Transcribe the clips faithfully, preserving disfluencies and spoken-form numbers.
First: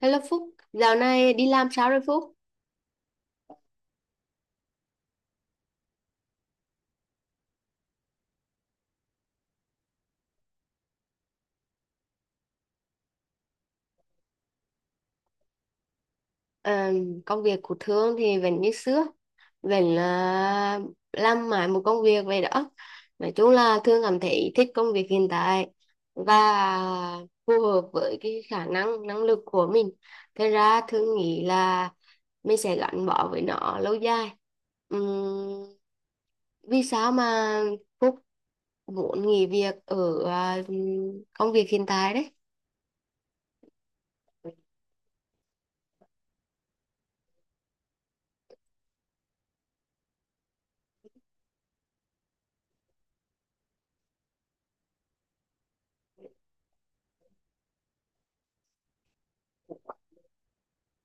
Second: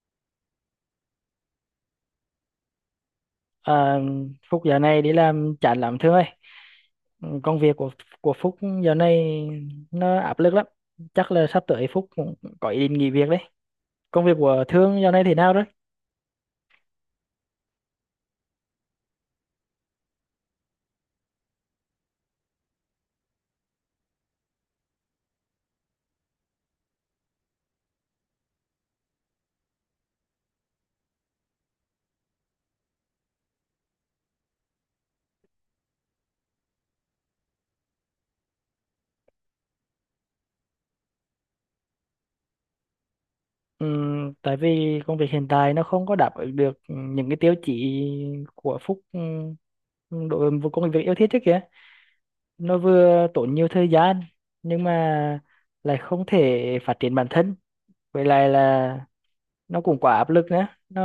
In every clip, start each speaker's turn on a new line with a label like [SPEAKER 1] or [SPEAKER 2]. [SPEAKER 1] Hello Phúc, dạo này đi làm sao rồi Phúc?
[SPEAKER 2] À, Phúc giờ này đi làm chán lắm Thương ơi. Ừ, Công việc của của Phúc giờ này nó áp lực lắm. Chắc là sắp tới Phúc cũng có ý định nghỉ việc đấy. Công việc của Thương giờ này thế nào đấy?
[SPEAKER 1] Ờ, công việc của Thương thì vẫn như xưa, vẫn là làm mãi một công việc vậy đó. Nói chung là Thương cảm thấy thích công việc hiện tại và phù hợp với cái khả năng, năng lực của mình. Thế ra Thương nghĩ là mình sẽ gắn bó với nó lâu dài. Ừm, Vì sao mà Phúc muốn nghỉ việc ở à, công việc hiện tại đấy?
[SPEAKER 2] Ừ, Tại vì công việc hiện tại nó không có đáp ứng được những cái tiêu chí của Phúc ừ, đối với công việc yêu thích trước kìa. Nó vừa tốn nhiều thời gian nhưng mà lại không thể phát triển bản thân. Vậy lại là nó cũng quá áp lực nữa. Nó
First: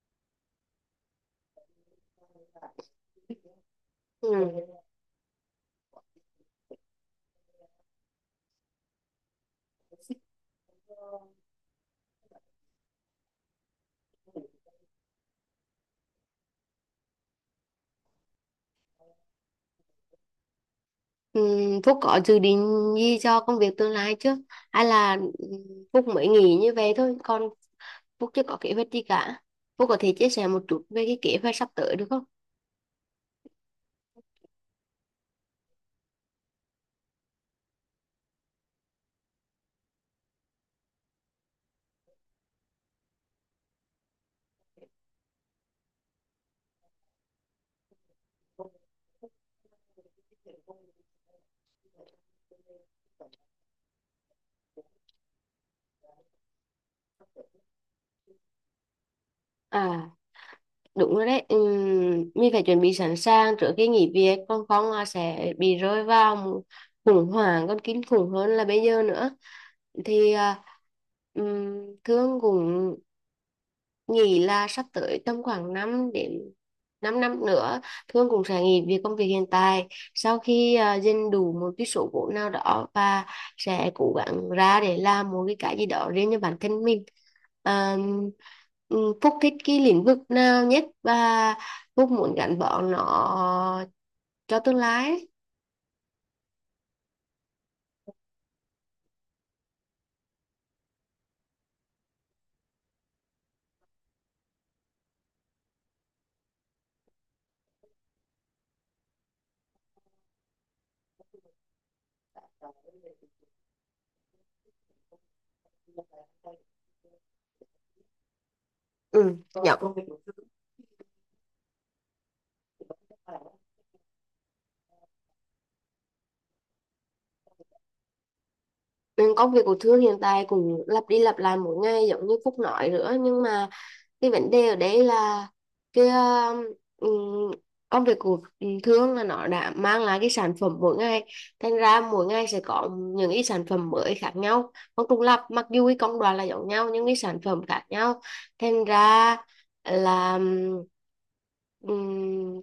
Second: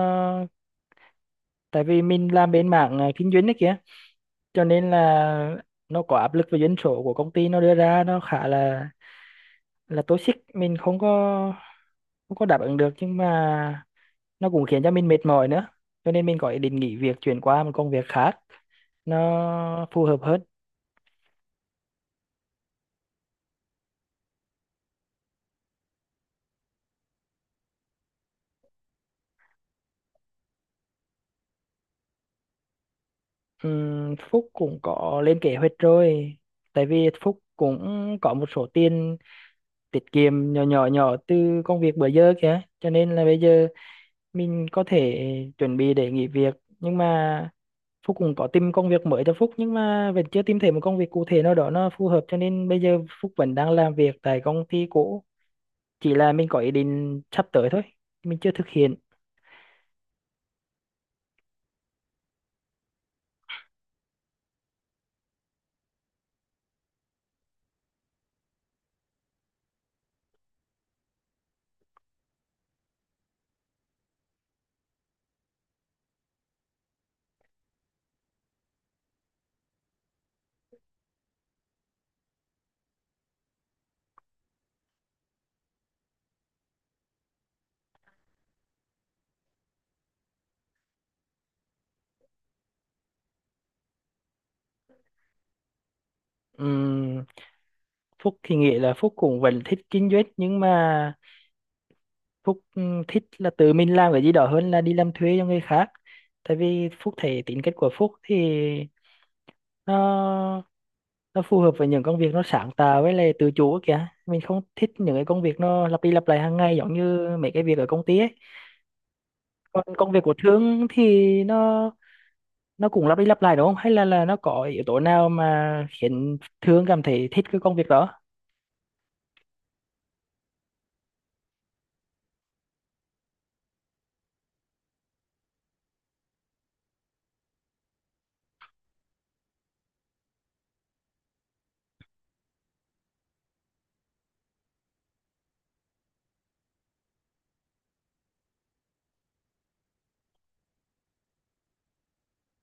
[SPEAKER 2] tại vì mình làm bên mảng à, kinh doanh đấy kìa,
[SPEAKER 1] Ừ.
[SPEAKER 2] cho nên là nó có áp lực về doanh số của công ty nó đưa ra, nó khá là là toxic, mình không có không có đáp ứng được, nhưng mà nó cũng khiến cho mình mệt mỏi nữa, cho nên mình có ý định nghỉ việc chuyển qua một công việc khác nó phù hợp hơn.
[SPEAKER 1] Ừm, Phúc có dự định gì cho công việc tương lai chưa? Hay là ừm, Phúc mới nghĩ như vậy thôi, còn Phúc chưa có kế hoạch gì cả. Phúc có thể chia sẻ một chút về cái kế hoạch sắp tới được không?
[SPEAKER 2] Ừm, Phúc cũng có lên kế hoạch rồi, tại vì Phúc cũng có một số tiền tiết kiệm nhỏ nhỏ nhỏ từ công việc bữa giờ kìa, cho nên là bây giờ mình có thể chuẩn bị để nghỉ việc. Nhưng mà Phúc cũng có tìm công việc mới cho Phúc, nhưng mà vẫn chưa tìm thấy một công việc cụ thể nào đó nó phù hợp, cho nên bây giờ Phúc vẫn đang làm việc tại công ty cũ, chỉ là mình có ý định sắp tới thôi, mình chưa thực hiện.
[SPEAKER 1] À, đúng rồi đấy. Ừm, mình phải chuẩn bị sẵn sàng trước khi nghỉ việc, còn không là sẽ bị rơi vào một khủng hoảng còn kinh khủng hơn là bây giờ nữa. Thì à, ừm, Thương cũng nghĩ là sắp tới tầm khoảng năm đến 5 năm nữa Thương cũng sẽ nghỉ việc công việc hiện tại sau khi uh, dành đủ một cái số vốn nào đó và sẽ cố gắng ra để làm một cái cái gì đó riêng cho bản thân mình. Ờ, ừm, Phúc thích cái lĩnh vực nào nhất và Phúc muốn gắn bó nó cho tương lai ấy?
[SPEAKER 2] Ừm, Phúc thì nghĩ là Phúc cũng vẫn thích kinh doanh, nhưng mà Phúc ừm, thích là tự mình làm cái gì đó hơn là đi làm thuê cho người khác. Tại vì Phúc thấy tính cách của Phúc thì nó nó phù hợp với những công việc nó sáng tạo với lại tự chủ kìa, mình không thích những cái công việc nó lặp đi lặp lại hàng ngày giống như mấy cái việc ở công ty ấy.
[SPEAKER 1] Ừ, dạ.
[SPEAKER 2] Còn công việc của Thương thì nó nó cũng lặp đi lặp lại đúng không, hay là là nó có yếu tố nào mà khiến Thương cảm thấy thích cái công việc đó?
[SPEAKER 1] Ừ, công việc của Thương hiện tại cũng lặp đi lặp lại mỗi ngày giống như Phúc nói nữa, nhưng mà cái vấn đề ở đấy là cái um, công việc của thương là nó đã mang lại cái sản phẩm mỗi ngày, thành ra mỗi ngày sẽ có những cái sản phẩm mới khác nhau không trùng lặp, mặc dù cái công đoạn là giống nhau nhưng cái sản phẩm khác nhau. Thành ra là um,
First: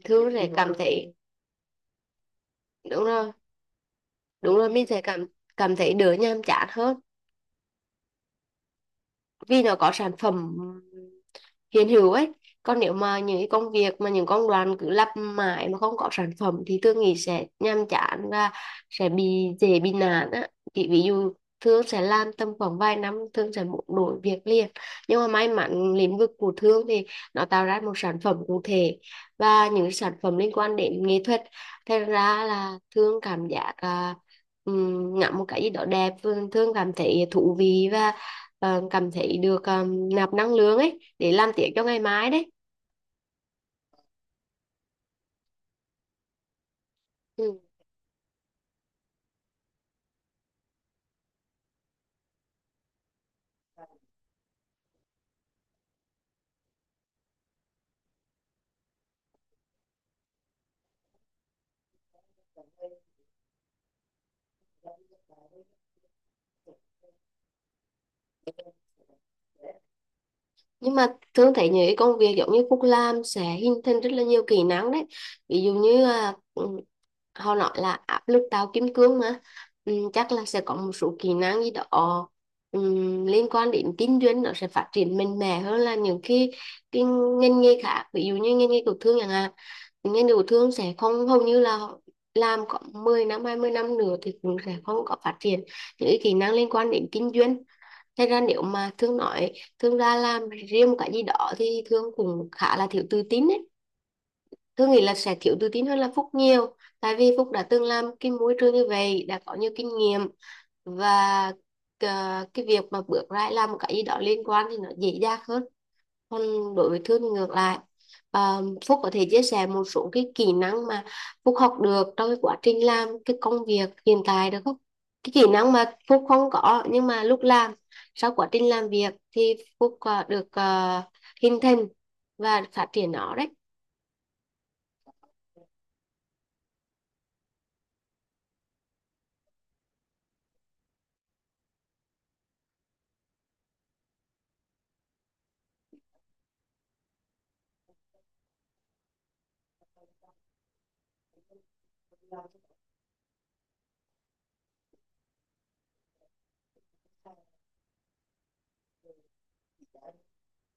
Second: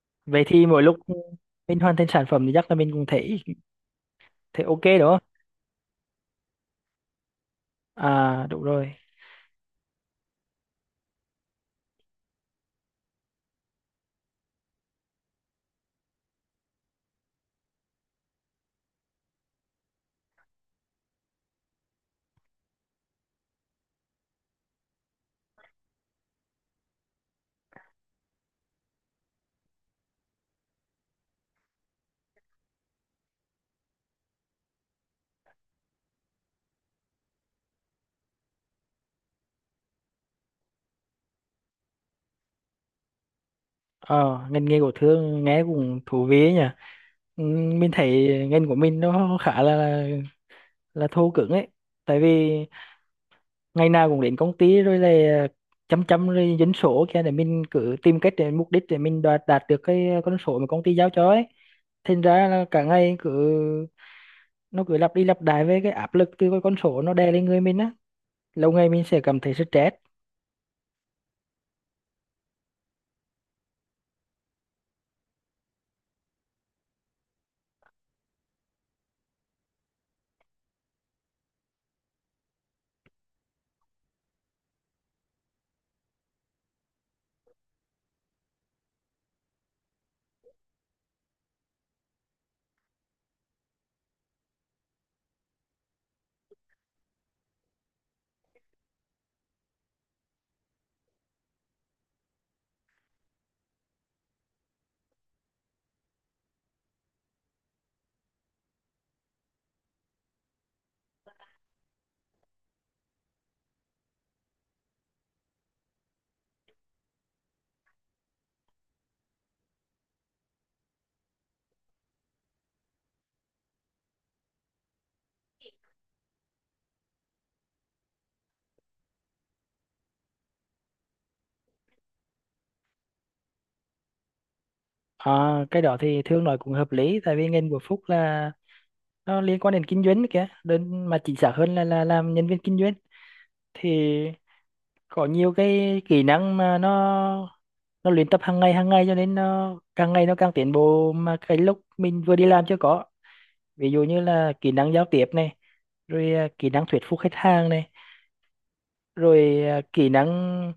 [SPEAKER 1] Thương
[SPEAKER 2] Vậy
[SPEAKER 1] sẽ
[SPEAKER 2] thì
[SPEAKER 1] cảm
[SPEAKER 2] mỗi lúc
[SPEAKER 1] thấy
[SPEAKER 2] mình hoàn thành sản phẩm thì chắc là mình
[SPEAKER 1] đúng
[SPEAKER 2] cũng
[SPEAKER 1] rồi,
[SPEAKER 2] thấy
[SPEAKER 1] đúng
[SPEAKER 2] thấy
[SPEAKER 1] rồi
[SPEAKER 2] ok
[SPEAKER 1] mình sẽ
[SPEAKER 2] đúng không?
[SPEAKER 1] cảm cảm thấy đỡ nhàm chán hơn
[SPEAKER 2] À đúng rồi.
[SPEAKER 1] vì nó có sản phẩm hiện hữu ấy. Còn nếu mà những cái công việc mà những công đoạn cứ lặp mãi mà không có sản phẩm thì tôi nghĩ sẽ nhàm chán và sẽ bị dễ bị nản á. Thì ví dụ Thương sẽ làm tầm khoảng vài năm Thương sẽ muốn đổi việc liền, nhưng mà may mắn lĩnh vực của Thương thì nó tạo ra một sản phẩm cụ thể và những sản phẩm liên quan đến nghệ thuật, thành ra là Thương cảm giác uh, ngắm một cái gì đó đẹp Thương cảm thấy thú vị và ờ, cảm thấy được ờ, nạp năng lượng ấy để làm tiếp cho ngày mai đấy.
[SPEAKER 2] Ờ ngành nghề của Thương nghe cũng thú vị ấy nhỉ.
[SPEAKER 1] Ừ.
[SPEAKER 2] Ừm, mình thấy ngành của mình nó khá là là thô cứng ấy. Tại vì ngày nào cũng đến công ty rồi là chấm chấm rồi dân số kia để mình cứ tìm cách để mục đích để mình đạt đạt được cái con số mà công ty giao cho ấy. Thành ra là cả ngày cứ nó cứ lặp đi lặp lại với cái áp lực từ cái con số nó đè lên người mình á, lâu ngày mình sẽ cảm thấy stress.
[SPEAKER 1] Nhưng mà thường thấy những cái công việc giống như Phúc làm sẽ hình thành rất là nhiều kỹ năng đấy, ví dụ như à, ừ, họ nói là áp lực tạo kim cương mà. Ừ, chắc là sẽ có một số kỹ năng gì đó ừ, liên quan đến kinh doanh nó sẽ phát triển mạnh mẽ hơn là những cái cái ngành nghề khác, ví dụ như ngành nghề tiểu thương chẳng hạn. Ngành tiểu thương sẽ không, hầu như là làm có mười năm hai mươi năm nữa thì cũng sẽ không có phát triển những cái kỹ năng liên quan đến kinh doanh. Thế ra nếu mà Thương nói Thương ra làm riêng một cái gì đó thì Thương cũng khá là thiếu tự tin ấy. Thương nghĩ là sẽ thiếu tự tin hơn là Phúc nhiều. Tại vì Phúc đã từng làm cái môi trường như vậy, đã có nhiều kinh nghiệm và ờ, cái việc mà bước ra làm một cái gì đó liên quan thì nó dễ dàng hơn, còn đối với Thương thì ngược lại. à, Phúc có thể chia sẻ một số cái kỹ năng mà Phúc học được trong cái quá trình làm cái công việc hiện tại được không? Cái kỹ năng mà Phúc không có nhưng mà lúc làm sau quá trình làm việc thì Phúc à, được à, hình thành và phát triển nó đấy.
[SPEAKER 2] À, cái đó thì Thương nói cũng hợp lý. Tại vì ngành của Phúc là nó liên quan đến kinh doanh đấy kìa, đơn mà chính xác hơn là là làm nhân viên kinh doanh. Thì có nhiều cái kỹ năng mà nó nó luyện tập hàng ngày hàng ngày, cho nên nó càng ngày nó càng tiến bộ mà cái lúc mình vừa đi làm chưa có. Ví dụ như là kỹ năng giao tiếp này, rồi à, kỹ năng thuyết phục khách hàng này, rồi à, kỹ năng,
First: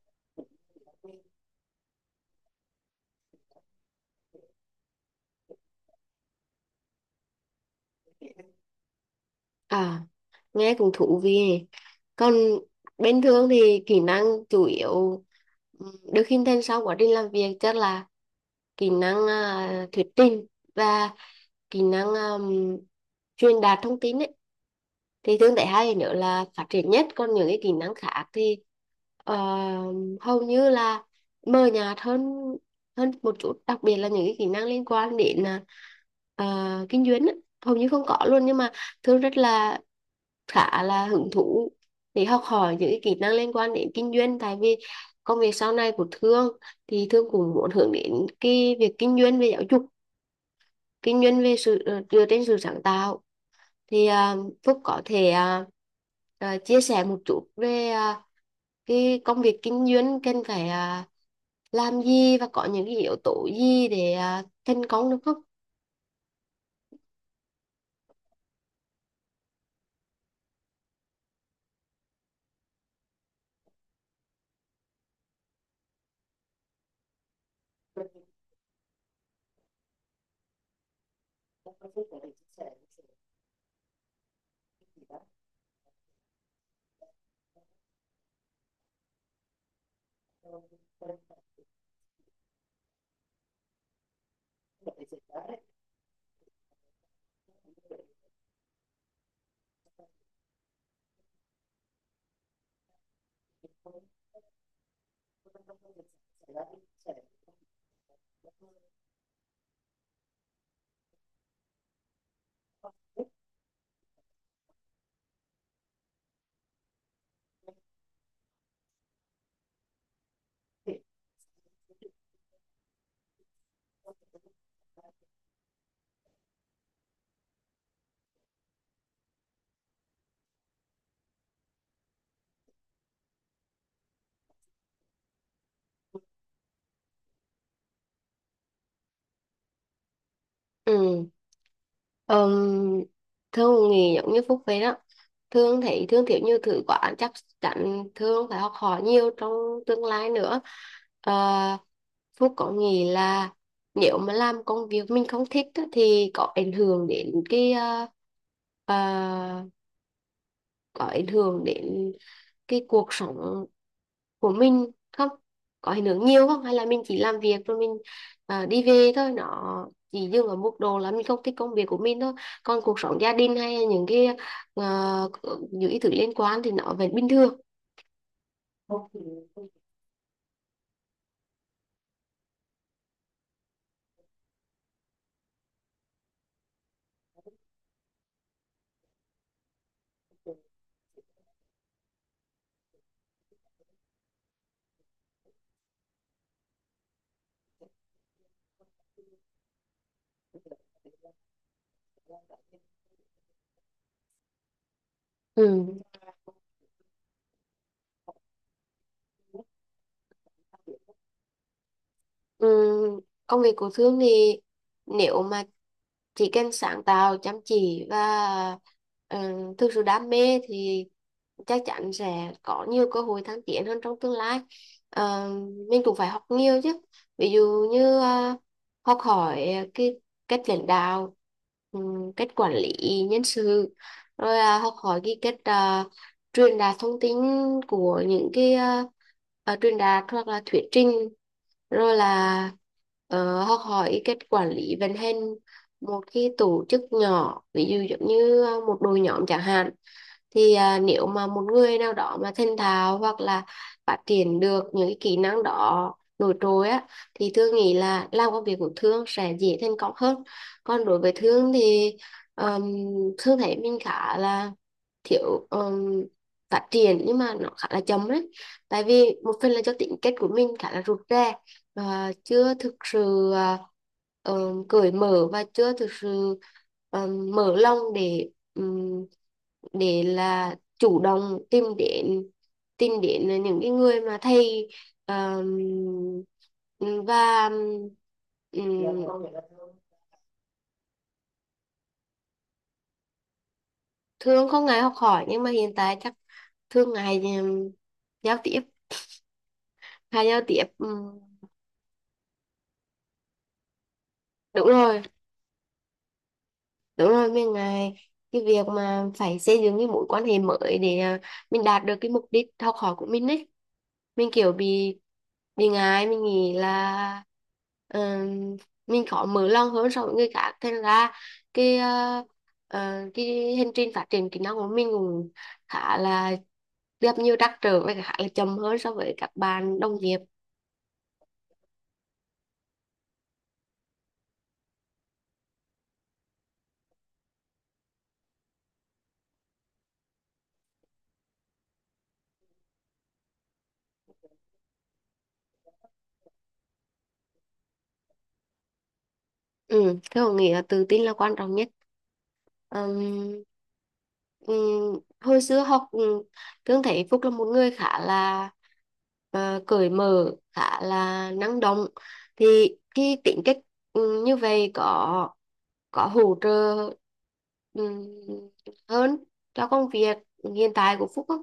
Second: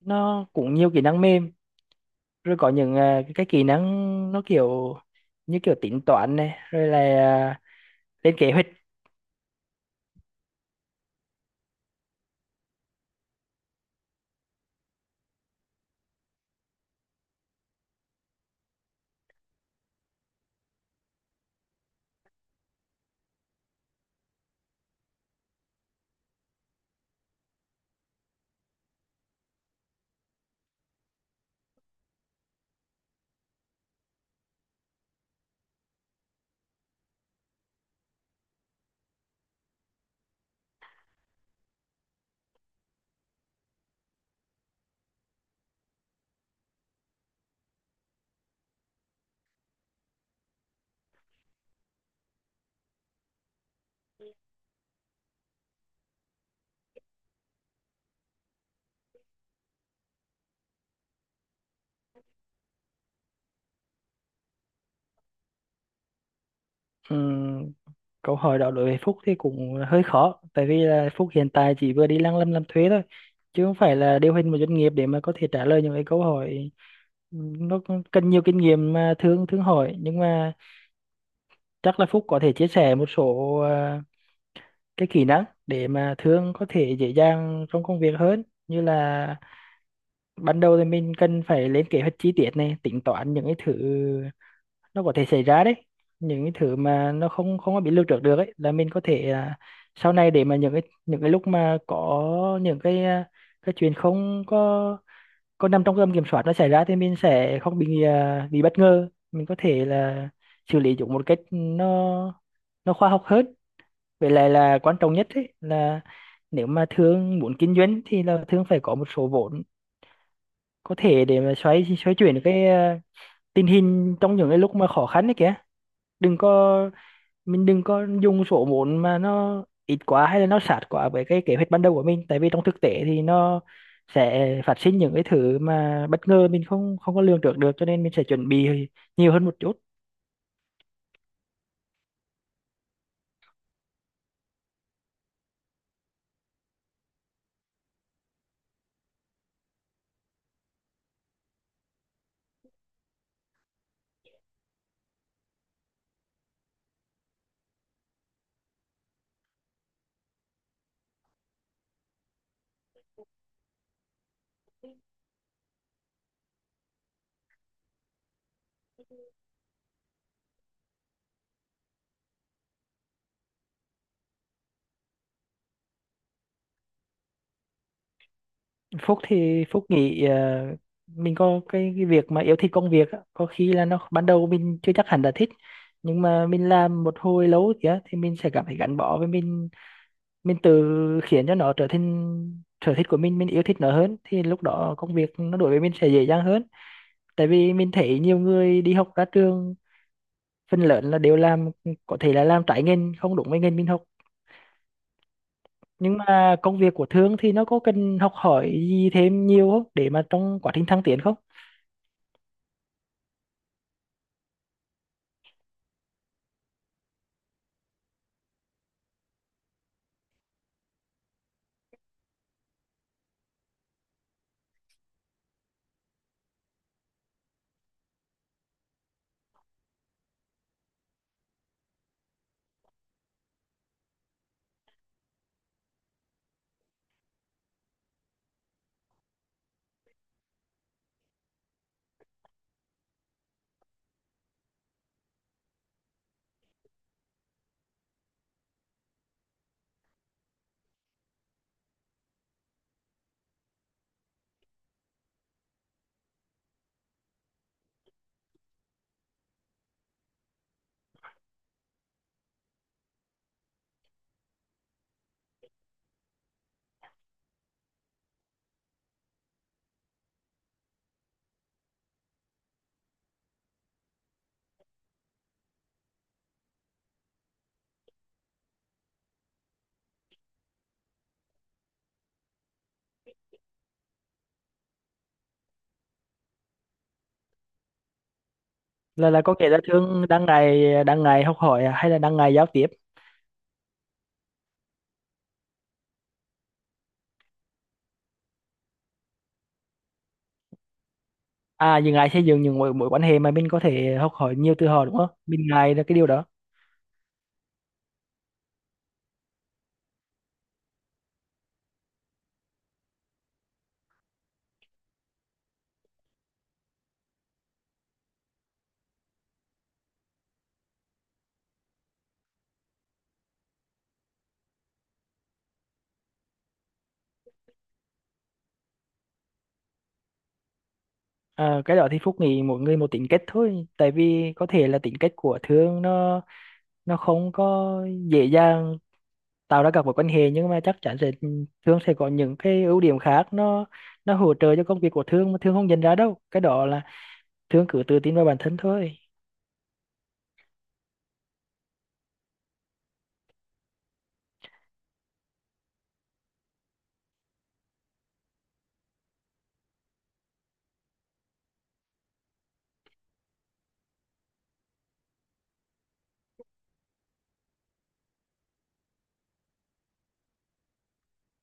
[SPEAKER 2] nó cũng nhiều kỹ năng mềm, rồi có những à, cái kỹ năng nó kiểu như kiểu tính toán này, rồi là à, lên kế hoạch.
[SPEAKER 1] À, nghe cũng thú vị nhỉ. Còn bên Thương thì kỹ năng chủ yếu ừ, được hình thành sau quá trình làm việc chắc là kỹ năng à, thuyết trình và kỹ năng um, truyền đạt thông tin ấy. Thì Thương thấy hai nữa là phát triển nhất, còn những cái kỹ năng khác thì ờ, hầu như là mờ nhạt hơn hơn một chút, đặc biệt là những cái kỹ năng liên quan đến à, ờ, kinh doanh ấy. Hầu như không có luôn, nhưng mà Thương rất là khá là hứng thú để học hỏi những cái kỹ năng liên quan đến kinh doanh. Tại vì công việc sau này của Thương thì Thương cũng muốn hướng đến cái việc kinh doanh về giáo dục, kinh doanh về sự ờ, dựa trên sự sáng tạo. Thì à, Phúc có thể à, à, chia sẻ một chút về à, cái công việc kinh doanh cần phải à, làm gì và có những cái yếu tố gì để à, thành công được không?
[SPEAKER 2] Ừm, câu hỏi đó đối với Phúc thì cũng hơi khó. Tại vì là Phúc hiện tại chỉ vừa đi lăng lâm làm thuế thôi, chứ không phải là điều hành một doanh nghiệp để mà có thể trả lời những cái câu hỏi ừm, nó cũng cần nhiều kinh nghiệm mà thương thương hỏi. Nhưng mà chắc là Phúc có thể chia sẻ một số à, cái kỹ năng để mà thương có thể dễ dàng trong công việc hơn, như là ban đầu thì mình cần phải lên kế hoạch chi tiết này, tính toán những cái thứ nó có thể xảy ra đấy, những cái thứ mà nó không không có bị lưu trữ được ấy, là mình có thể à, sau này để mà những cái những cái lúc mà có những cái à, cái chuyện không có có nằm trong tầm kiểm soát nó xảy ra, thì mình sẽ không bị à, bị bất ngờ, mình có thể là xử lý chúng một cách nó nó khoa học hơn. Vậy lại là quan trọng nhất ấy là nếu mà thương muốn kinh doanh thì là thương phải có một số vốn có thể để mà xoay xoay chuyển cái à, tình hình trong những cái lúc mà khó khăn đấy kìa. Đừng có, mình đừng có dùng số vốn mà nó ít quá hay là nó sát quá với cái kế hoạch ban đầu của mình. Tại vì trong thực tế thì nó sẽ phát sinh những cái thứ mà bất ngờ mình không không có lường trước được, cho nên mình sẽ chuẩn bị nhiều hơn một chút.
[SPEAKER 1] Ừ. um, Thương thì giống như Phúc vậy đó, thương thì thương kiểu như thử quả chắc chắn thương phải học hỏi nhiều trong tương lai nữa. Ờ, Phúc có nghĩ là nếu mà làm công việc mình không thích á, thì có ảnh hưởng đến cái ờ, ờ, có ảnh hưởng đến cái cuộc sống của mình không? Có ảnh hưởng nhiều không, hay là mình chỉ làm việc rồi mình à, đi về thôi, nó chỉ dừng ở mức độ là mình không thích công việc của mình thôi, còn cuộc sống gia đình hay những cái ờ, những cái thứ liên quan thì nó vẫn bình thường?
[SPEAKER 2] Phúc thì Phúc nghĩ ờ, mình có cái, cái việc mà yêu thích công việc á, có khi là nó ban đầu mình chưa chắc hẳn là thích, nhưng mà mình làm một hồi lâu kìa thì mình sẽ cảm thấy gắn bó với mình mình tự khiến cho nó trở thành sở thích của mình mình yêu thích nó hơn thì lúc đó công việc nó đối với mình sẽ dễ dàng hơn. Tại vì mình thấy nhiều người đi học ra trường phần lớn là đều làm, có thể là làm trái ngành không đúng với ngành mình học.
[SPEAKER 1] Ừ.
[SPEAKER 2] Nhưng mà công việc của Thương thì nó có cần học hỏi gì thêm nhiều không để mà trong quá trình thăng tiến không?
[SPEAKER 1] Ừm, công việc của Thương thì nếu mà chỉ cần sáng tạo, chăm chỉ và uh, thực sự đam mê thì chắc chắn sẽ có nhiều cơ hội thăng tiến hơn trong tương lai. Ờ, mình cũng phải học nhiều chứ, ví dụ như ờ, học hỏi cái cách lãnh đạo, ừm, cách quản lý nhân sự, rồi là học hỏi cái cách ờ, truyền đạt thông tin của những cái ờ, ờ, truyền đạt hoặc là thuyết trình, rồi là ờ, học hỏi ý cách quản lý vận hành một cái tổ chức nhỏ ví dụ giống như ờ, một đội nhóm chẳng hạn. Thì à, nếu mà một người nào đó mà thành thạo hoặc là phát triển được những cái kỹ năng đó nổi trội á thì Thương nghĩ là làm công việc của Thương sẽ dễ thành công hơn. Còn đối với Thương thì um, Thương thấy mình khá là thiếu, um, phát triển nhưng mà nó khá là chậm đấy, tại vì một phần là do tính cách của mình khá là rụt rè và chưa thực sự à, ờ, cởi mở và chưa thực sự ờ, mở lòng để ừm, để là chủ động tìm đến tìm đến những cái người mà thầy ờm, và ừm,
[SPEAKER 2] Là là có kể là Thương đang ngày đang ngày học hỏi à? Hay là đang ngày giao tiếp,
[SPEAKER 1] thương không ngại học hỏi nhưng mà hiện tại chắc thương ngại ừm, giao tiếp, hay giao tiếp ừm,
[SPEAKER 2] à dừng ngày xây dựng những mối mối quan hệ mà mình có thể học hỏi nhiều
[SPEAKER 1] đúng
[SPEAKER 2] từ họ đúng
[SPEAKER 1] rồi.
[SPEAKER 2] không? Mình ngại là cái điều đó.
[SPEAKER 1] Đúng rồi, mình ngại cái việc mà phải xây dựng cái mối quan hệ mới để à, mình đạt được cái mục đích học hỏi của mình ấy. Mình kiểu bị bị ngại mình nghĩ là ừm, mình khó mở lòng hơn so với người khác, thành ra cái à, à, cái hành trình phát triển kỹ năng của mình cũng khá là gặp nhiều trắc trở và khá là chậm hơn so với các bạn đồng nghiệp.
[SPEAKER 2] À, cái đó thì Phúc nghĩ mỗi người một tính cách thôi. Tại vì có thể là tính cách của Thương nó nó không có dễ dàng tạo ra các mối quan hệ, nhưng mà chắc chắn sẽ Thương sẽ có những cái ưu điểm khác nó nó hỗ trợ cho công việc của Thương mà Thương không nhận ra đâu. Cái đó là Thương cứ tự tin vào bản thân thôi.
[SPEAKER 1] Ừ, thế Hồng nghĩ là tự tin là quan trọng nhất. Ừm, ừm, Hồi xưa học, um, Thương thấy Phúc là một người khá là ờ, cởi mở, khá là năng động. Thì khi tính cách ừm, như vậy có có hỗ trợ ừm, hơn cho công việc hiện tại của Phúc không?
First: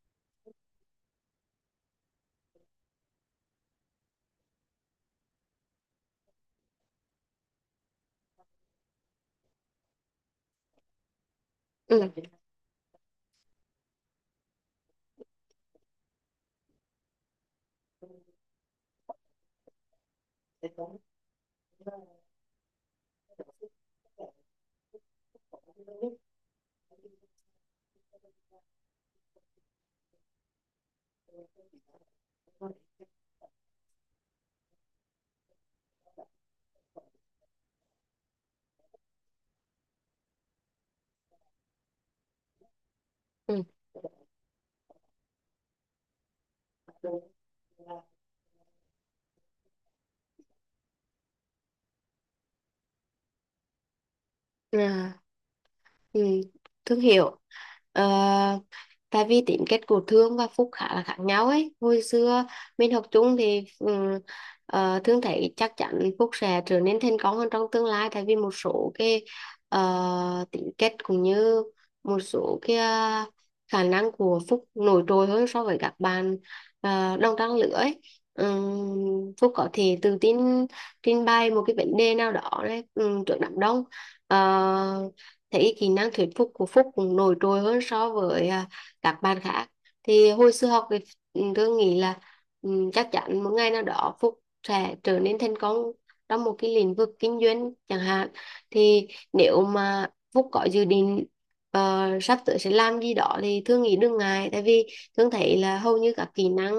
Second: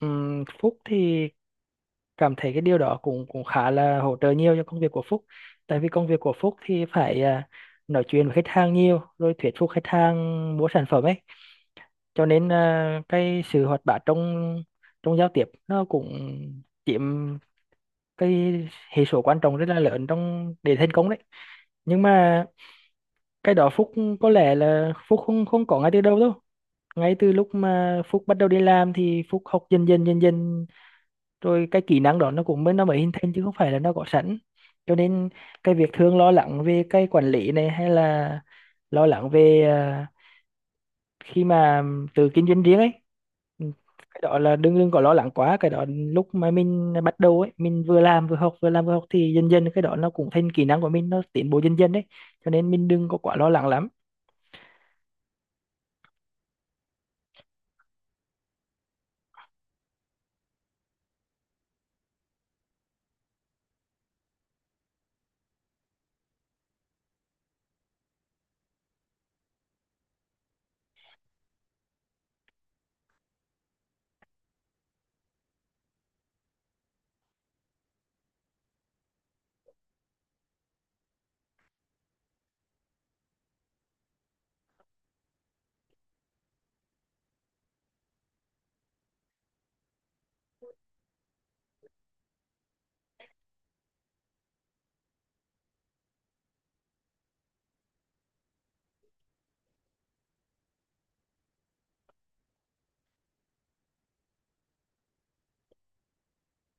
[SPEAKER 2] Ừm, Phúc thì cảm thấy cái điều đó cũng cũng khá là hỗ trợ nhiều cho công việc của Phúc. Tại vì công việc của Phúc thì phải à, nói chuyện với khách hàng nhiều rồi thuyết phục khách hàng mua sản phẩm ấy.
[SPEAKER 1] Ừ.
[SPEAKER 2] Cho nên à, cái sự hoạt bát trong trong giao tiếp nó cũng chiếm cái hệ số quan trọng rất là lớn trong để thành công đấy. Nhưng mà cái đó Phúc có lẽ là Phúc không không có ngay từ đầu đâu. Ngay từ lúc mà Phúc bắt đầu đi làm thì Phúc học dần dần dần dần, rồi cái kỹ năng đó nó cũng mới nó mới hình thành chứ không phải là nó có sẵn. Cho nên cái việc thường lo lắng về cái quản lý này, hay là lo lắng về à, khi mà tự kinh doanh riêng ấy.
[SPEAKER 1] Ừ.
[SPEAKER 2] Ừ. Cái đó là đừng đừng có lo lắng quá. Cái đó lúc mà mình bắt đầu ấy, mình vừa làm vừa học vừa làm vừa học thì dần dần cái đó nó cũng thành kỹ năng của mình, nó tiến bộ dần dần đấy. Cho nên mình đừng có quá lo lắng lắm.
[SPEAKER 1] À, ừ. Thương hiệu. Ờ, tại vì tính cách của Thương và Phúc khá là khác nhau ấy, hồi xưa mình học chung thì ừm, ờ, Thương thấy chắc chắn Phúc sẽ trở nên thành công hơn trong tương lai, tại vì một số cái ờ, tính cách cũng như một số cái ờ, khả năng của Phúc nổi trội hơn so với các bạn ờ, đồng trang lứa ấy. Ừm, Phúc có thể tự tin trình bày một cái vấn đề nào đó đấy, ừm, trước đám đông. Ờ, thấy kỹ năng thuyết phục của Phúc cũng nổi trội hơn so với à, các bạn khác. Thì hồi xưa học thì ừ, tôi nghĩ là ừ, chắc chắn một ngày nào đó Phúc sẽ trở nên thành công trong một cái lĩnh vực kinh doanh chẳng hạn. Thì nếu mà Phúc có dự định ờ, sắp tới sẽ làm gì đó thì thương nghĩ đừng ngại, tại vì thương thấy là hầu như các kỹ năng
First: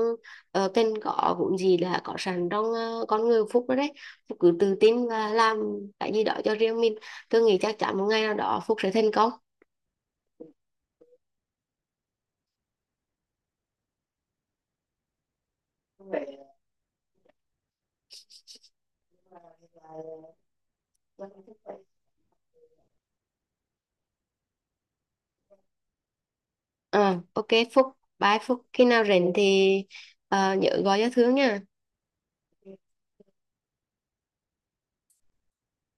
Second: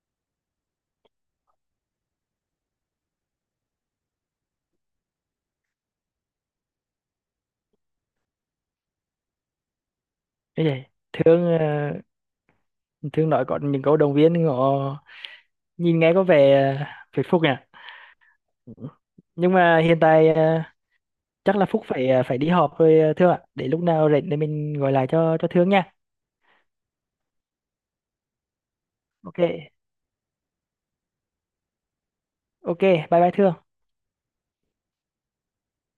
[SPEAKER 1] uh, cần có vốn gì là có sẵn trong ờ, con người Phúc đó đấy. Phúc cứ tự tin và làm cái gì đó cho riêng mình, thương nghĩ chắc chắn một ngày nào đó Phúc sẽ thành
[SPEAKER 2] Thế vậy thường ờ, thường nói có những câu động viên họ nhìn nghe có vẻ ờ, phải phúc nhỉ. Ừ. Nhưng mà hiện tại ờ, chắc là Phúc
[SPEAKER 1] công.
[SPEAKER 2] phải ờ, phải đi họp rồi ờ, Thương ạ, để lúc nào rảnh để mình gọi lại cho cho Thương nha.
[SPEAKER 1] Ờ, ok Phúc, bye Phúc. Khi nào rảnh
[SPEAKER 2] Ok.
[SPEAKER 1] thì ờ, nhớ gọi cho Thương nha.
[SPEAKER 2] Ok, bye bye Thương.